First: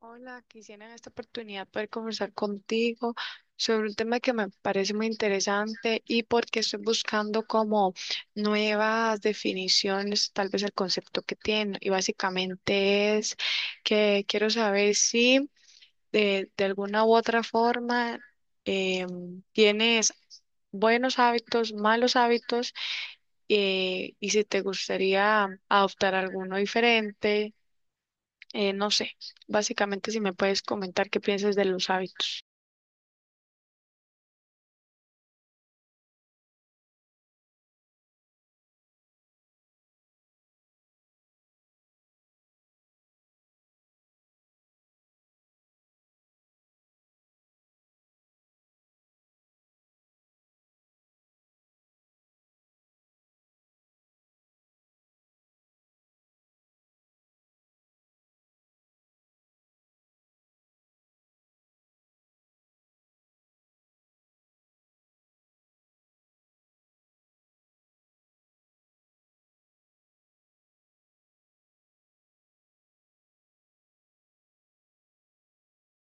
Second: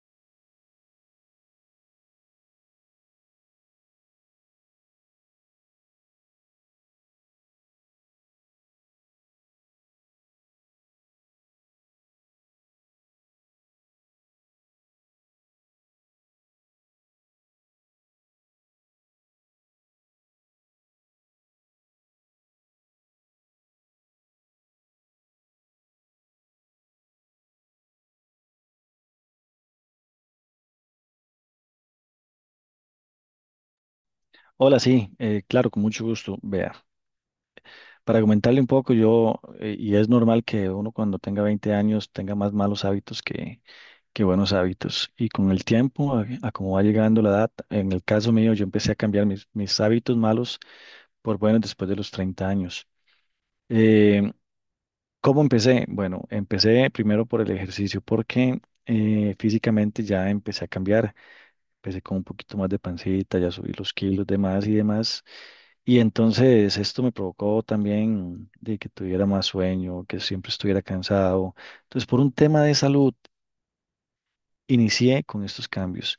Hola, quisiera en esta oportunidad poder conversar contigo sobre un tema que me parece muy interesante y porque estoy buscando como nuevas definiciones, tal vez el concepto que tiene. Y básicamente es que quiero saber si de alguna u otra forma tienes buenos hábitos, malos hábitos, y si te gustaría adoptar alguno diferente. No sé, básicamente si me puedes comentar qué piensas de los hábitos. Hola, sí, claro, con mucho gusto. Vea, para comentarle un poco, y es normal que uno cuando tenga 20 años tenga más malos hábitos que buenos hábitos. Y con el tiempo, a como va llegando la edad, en el caso mío, yo empecé a cambiar mis hábitos malos por buenos después de los 30 años. Eh, ¿cómo empecé? Bueno, empecé primero por el ejercicio porque físicamente ya empecé a cambiar. Empecé con un poquito más de pancita, ya subí los kilos, demás y demás. Y entonces esto me provocó también de que tuviera más sueño, que siempre estuviera cansado. Entonces, por un tema de salud, inicié con estos cambios.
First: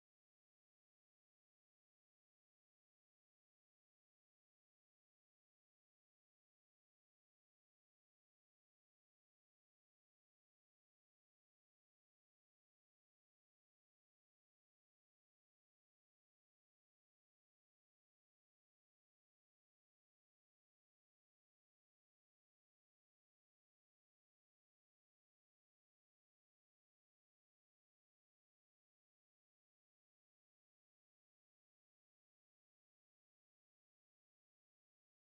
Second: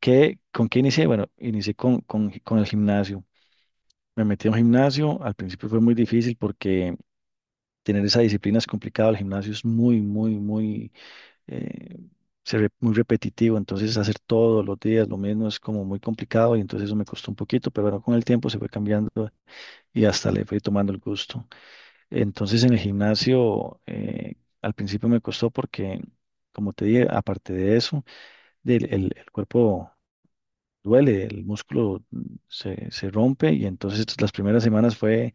¿Qué, con qué inicié? Bueno, inicié con el gimnasio. Me metí a un gimnasio. Al principio fue muy difícil porque tener esa disciplina es complicado. El gimnasio es muy, muy, muy eh, muy repetitivo, entonces hacer todos los días lo mismo es como muy complicado y entonces eso me costó un poquito, pero bueno, con el tiempo se fue cambiando y hasta le fui tomando el gusto. Entonces en el gimnasio al principio me costó porque, como te dije, aparte de eso, el cuerpo duele, el músculo se rompe y entonces las primeras semanas fue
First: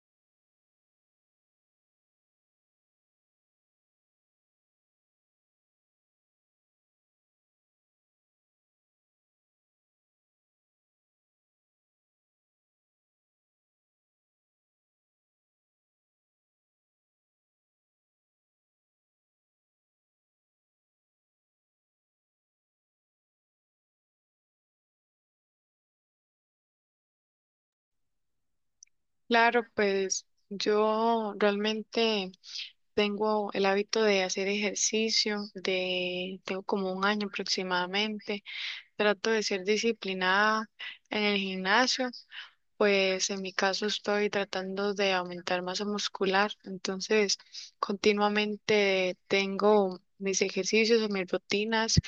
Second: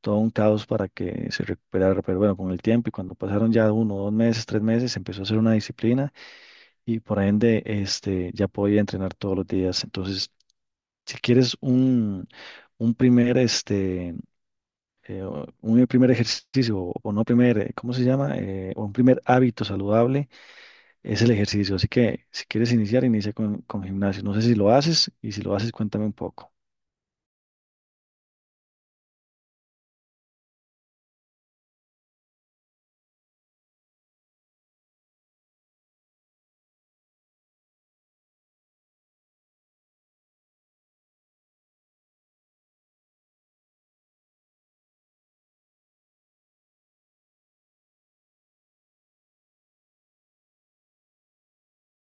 todo un caos para que se recuperara, pero bueno, con el tiempo y cuando pasaron ya uno, dos meses, tres meses, empezó a ser una disciplina y por ende ya podía entrenar todos los días. Entonces, si quieres un un primer ejercicio o no primer, ¿cómo se llama? O un primer hábito saludable es el ejercicio. Así que si quieres iniciar, inicia con gimnasio. No sé si lo haces y si lo haces, cuéntame un poco. Claro, pues yo realmente tengo el hábito de hacer ejercicio, de tengo como un año aproximadamente. Trato de ser disciplinada en el gimnasio. Pues en mi caso estoy tratando de aumentar masa muscular, entonces continuamente tengo mis ejercicios o mis rutinas,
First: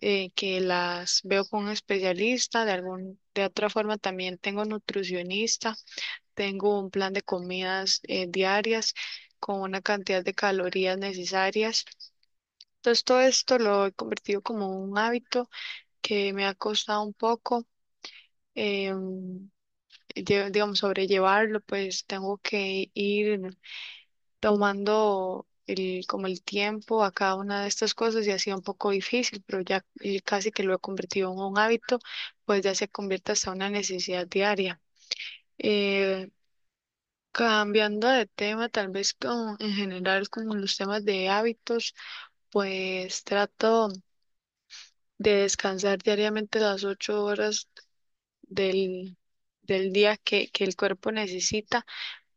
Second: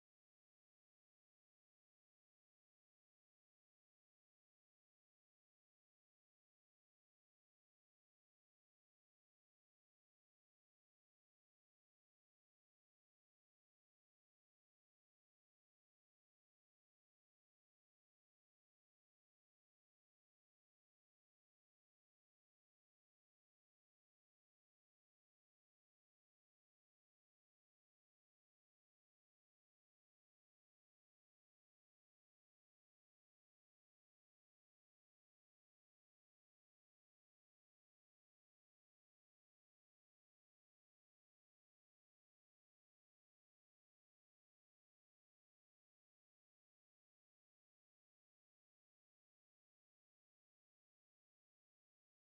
que las veo con un especialista, de algún, de otra forma también tengo nutricionista, tengo un plan de comidas diarias con una cantidad de calorías necesarias. Entonces todo esto lo he convertido como un hábito que me ha costado un poco. em, digamos, sobrellevarlo, pues tengo que ir tomando el, como el tiempo a cada una de estas cosas y ha sido un poco difícil, pero ya, casi que lo he convertido en un hábito, pues ya se convierte hasta una necesidad diaria. Eh, Cambiando de tema, tal vez con, en general con los temas de hábitos, pues trato de descansar diariamente las ocho horas del, del día que el cuerpo necesita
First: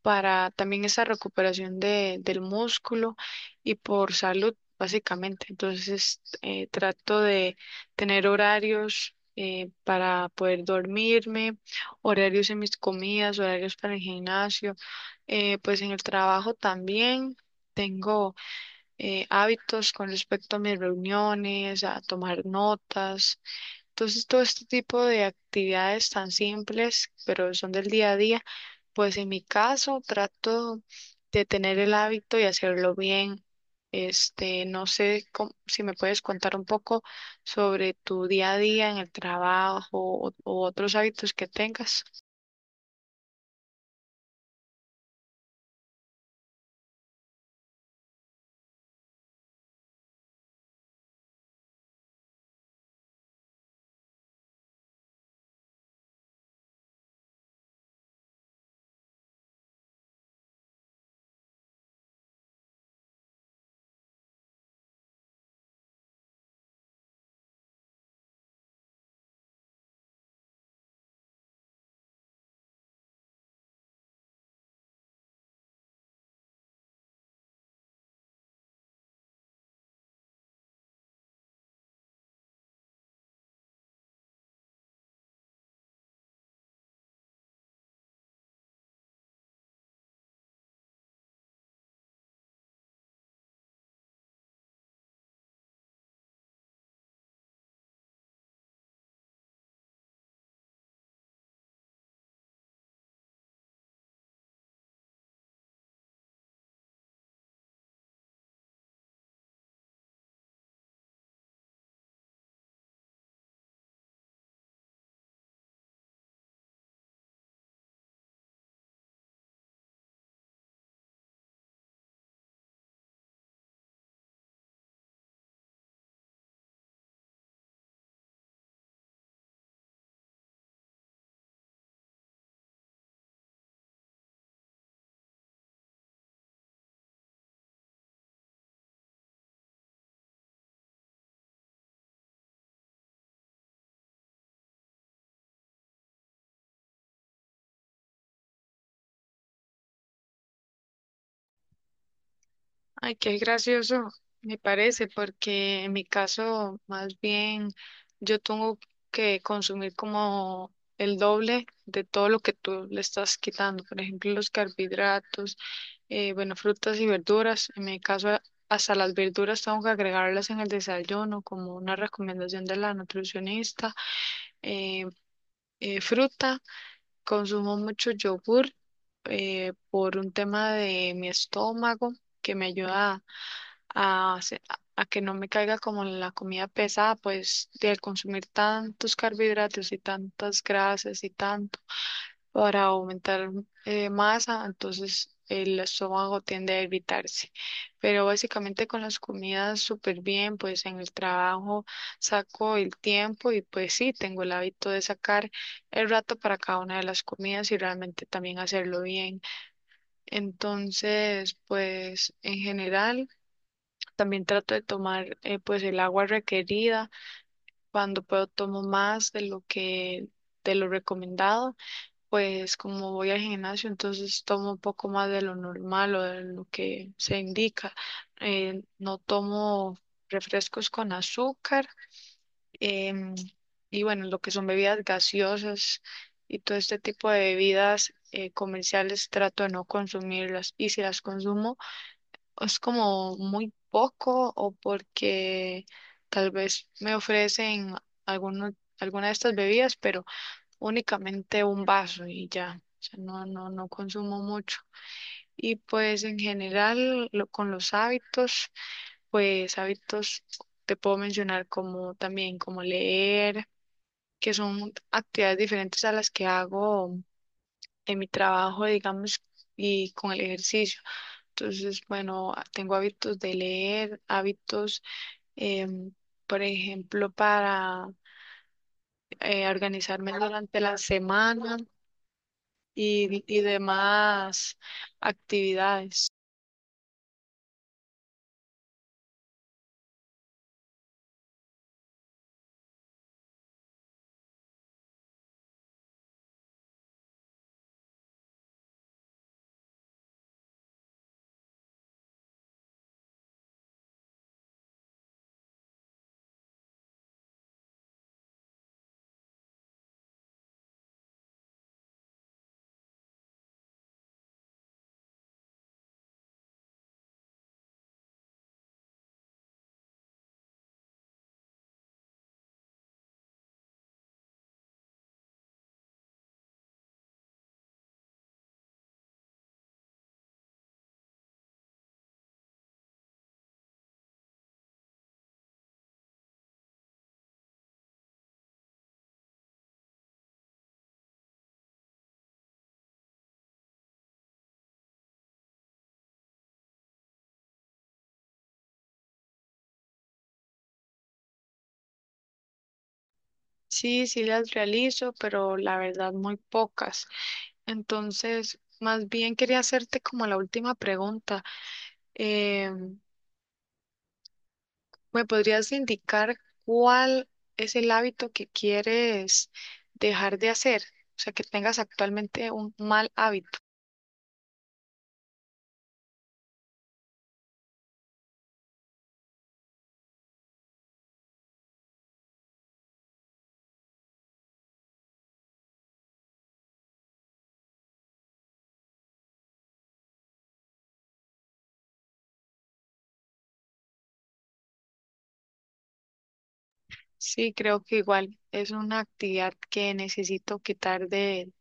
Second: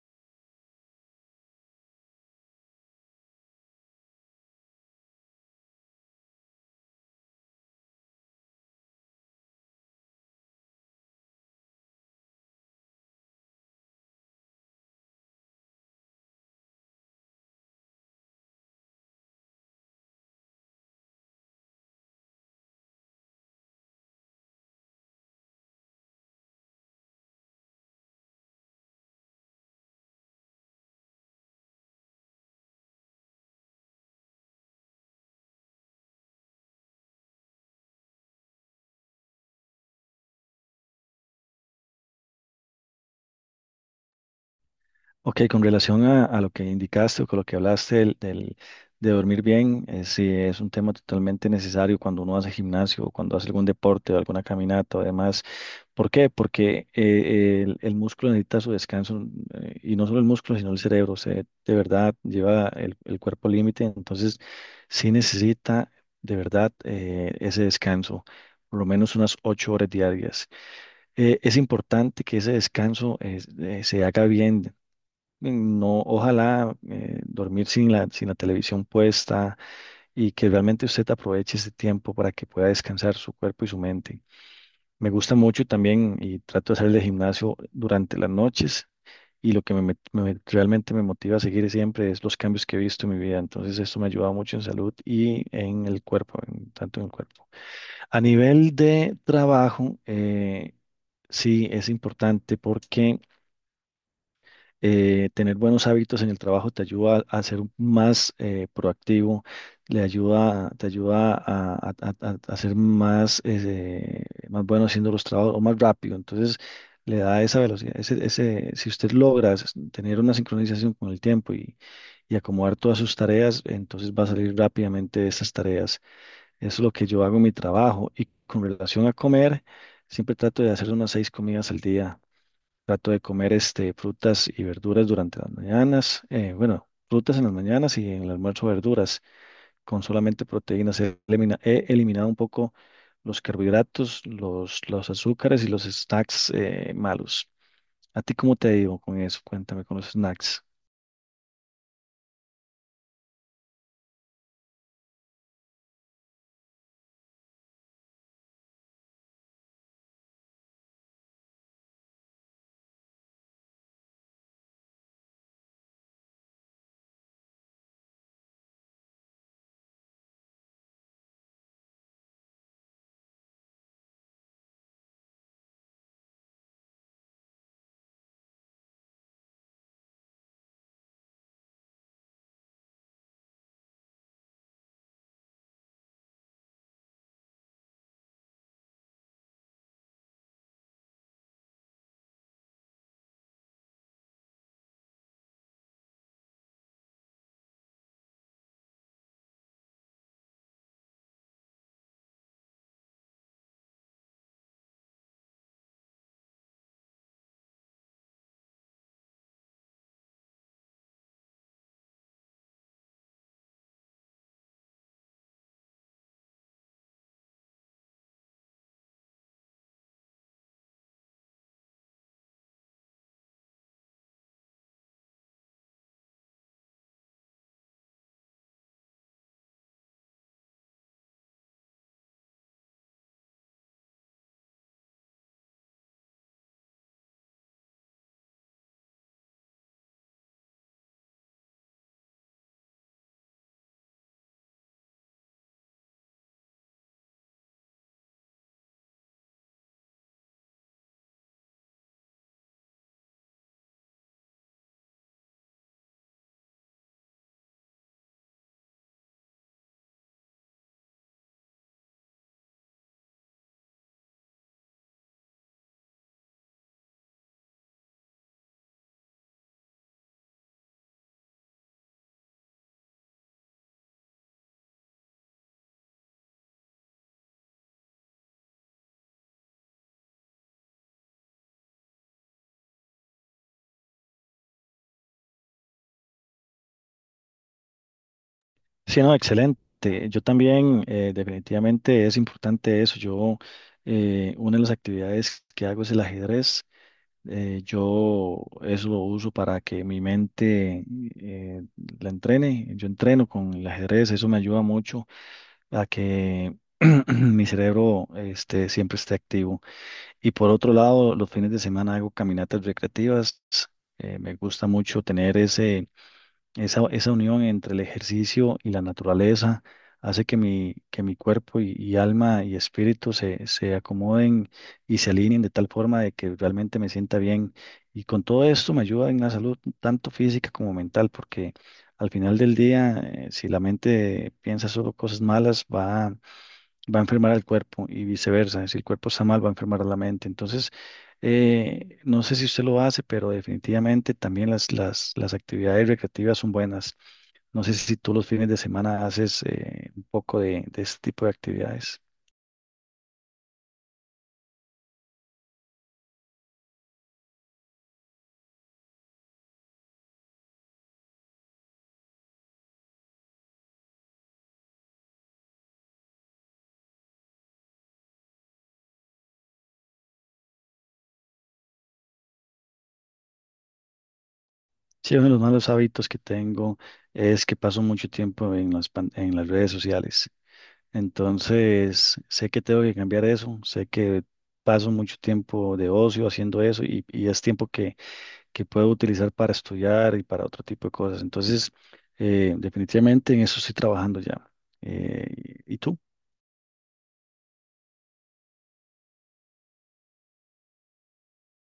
para también esa recuperación del músculo y por salud, básicamente. Entonces, trato de tener horarios, para poder dormirme, horarios en mis comidas, horarios para el gimnasio, pues en el trabajo también. Tengo, hábitos con respecto a mis reuniones, a tomar notas. Entonces, todo este tipo de actividades tan simples, pero son del día a día, pues en mi caso trato de tener el hábito y hacerlo bien. Este, no sé cómo- si me puedes contar un poco sobre tu día a día en el trabajo o otros hábitos que tengas. Ok, con relación a lo que indicaste o con lo que hablaste de dormir bien, sí, es un tema totalmente necesario cuando uno hace gimnasio o cuando hace algún deporte o alguna caminata o demás. ¿Por qué? Porque el músculo necesita su descanso y no solo el músculo, sino el cerebro. De verdad lleva el cuerpo al límite, entonces sí necesita de verdad ese descanso, por lo menos unas 8 horas diarias. Es importante que ese descanso se haga bien. No, ojalá dormir sin la televisión puesta y que realmente usted aproveche ese tiempo para que pueda descansar su cuerpo y su mente. Me gusta mucho también y trato de hacer el gimnasio durante las noches y lo que realmente me motiva a seguir siempre es los cambios que he visto en mi vida. Entonces esto me ha ayudado mucho en salud y en el cuerpo, tanto en el cuerpo. A nivel de trabajo, sí es importante porque tener buenos hábitos en el trabajo te ayuda a ser más proactivo, le ayuda, te ayuda a ser más, más bueno haciendo los trabajos o más rápido. Entonces, le da esa velocidad. Si usted logra tener una sincronización con el tiempo y acomodar todas sus tareas, entonces va a salir rápidamente de esas tareas. Eso es lo que yo hago en mi trabajo. Y con relación a comer, siempre trato de hacer unas 6 comidas al día. Trato de comer frutas y verduras durante las mañanas. Bueno, frutas en las mañanas y en el almuerzo verduras. Con solamente proteínas he eliminado un poco los carbohidratos, los azúcares y los snacks malos. ¿A ti cómo te ha ido con eso? Cuéntame con los snacks. Ay, qué gracioso, me parece, porque en mi caso, más bien, yo tengo que consumir como el doble de todo lo que tú le estás quitando. Por ejemplo, los carbohidratos, bueno, frutas y verduras. En mi caso, a- hasta las verduras tengo que agregarlas en el desayuno, como una recomendación de la nutricionista. Eh, Fruta, consumo mucho yogur, por un tema de mi estómago que me ayuda a, se- a que no me caiga como la comida pesada, pues de consumir tantos carbohidratos y tantas grasas y tanto para aumentar masa, entonces el estómago tiende a irritarse. Pero básicamente con las comidas súper bien, pues en el trabajo saco el tiempo y pues sí, tengo el hábito de sacar el rato para cada una de las comidas y realmente también hacerlo bien. Entonces, pues en general, también trato de tomar, pues el agua requerida. Cuando puedo tomo más de lo que de lo recomendado, pues como voy al gimnasio, entonces tomo un poco más de lo normal o de lo que se indica. No tomo refrescos con azúcar em, y bueno, lo que son bebidas gaseosas y todo este tipo de bebidas, comerciales, trato de no consumirlas y si las consumo es como muy poco o porque tal vez me ofrecen alguno, alguna de estas bebidas, pero únicamente un vaso y ya. O sea, no, no, no consumo mucho. Y pues en general lo- con los hábitos, pues hábitos te puedo mencionar como también como leer, que son actividades diferentes a las que hago en mi trabajo, digamos, y con el ejercicio. Entonces, bueno, a- tengo hábitos de leer, hábitos, em, por ejemplo, para organizarme durante la semana y demás actividades. Sí, no, excelente. Yo también, definitivamente es importante eso. Una de las actividades que hago es el ajedrez. Yo eso lo uso para que mi mente eh, la entrene. Yo entreno con el ajedrez, eso me ayuda mucho a que mi cerebro siempre esté activo. Y por otro lado, los fines de semana hago caminatas recreativas. Me gusta mucho tener esa unión entre el ejercicio y la naturaleza. Hace que mi cuerpo y alma y espíritu se, se acomoden y se alineen de tal forma de que realmente me sienta bien. Y con todo esto me ayuda en la salud, tanto física como mental, porque al final del día, si la mente piensa solo cosas malas, va a enfermar al cuerpo y viceversa. Si el cuerpo está mal, va a enfermar a la mente. Entonces, no sé si usted lo hace, pero definitivamente también las actividades recreativas son buenas. No sé si tú los fines de semana haces un poco de este tipo de actividades. Sí, sí las realizo, pero la verdad muy pocas. Entonces, más bien quería hacerte como la última pregunta. Em, ¿Me podrías indicar cuál es el hábito que quieres dejar de hacer? O sea, que tengas actualmente un mal hábito. Sí, uno de los malos hábitos que tengo es que paso mucho tiempo en en las redes sociales. Entonces, sé que tengo que cambiar eso, sé que paso mucho tiempo de ocio haciendo eso y es tiempo que puedo utilizar para estudiar y para otro tipo de cosas. Entonces, definitivamente en eso estoy trabajando ya. Eh, y tú? Sí, creo que igual es una actividad que necesito quitar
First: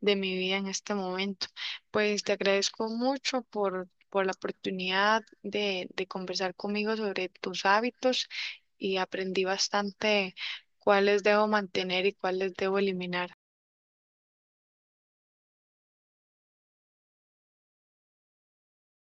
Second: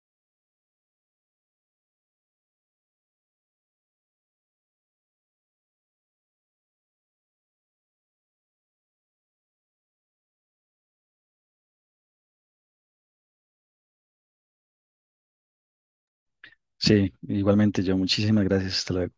de mi vida en este momento. Pues te agradezco mucho por la oportunidad de conversar conmigo sobre tus hábitos y aprendí bastante cuáles debo mantener y cuáles debo eliminar. Sí, igualmente yo. Muchísimas gracias. Hasta luego.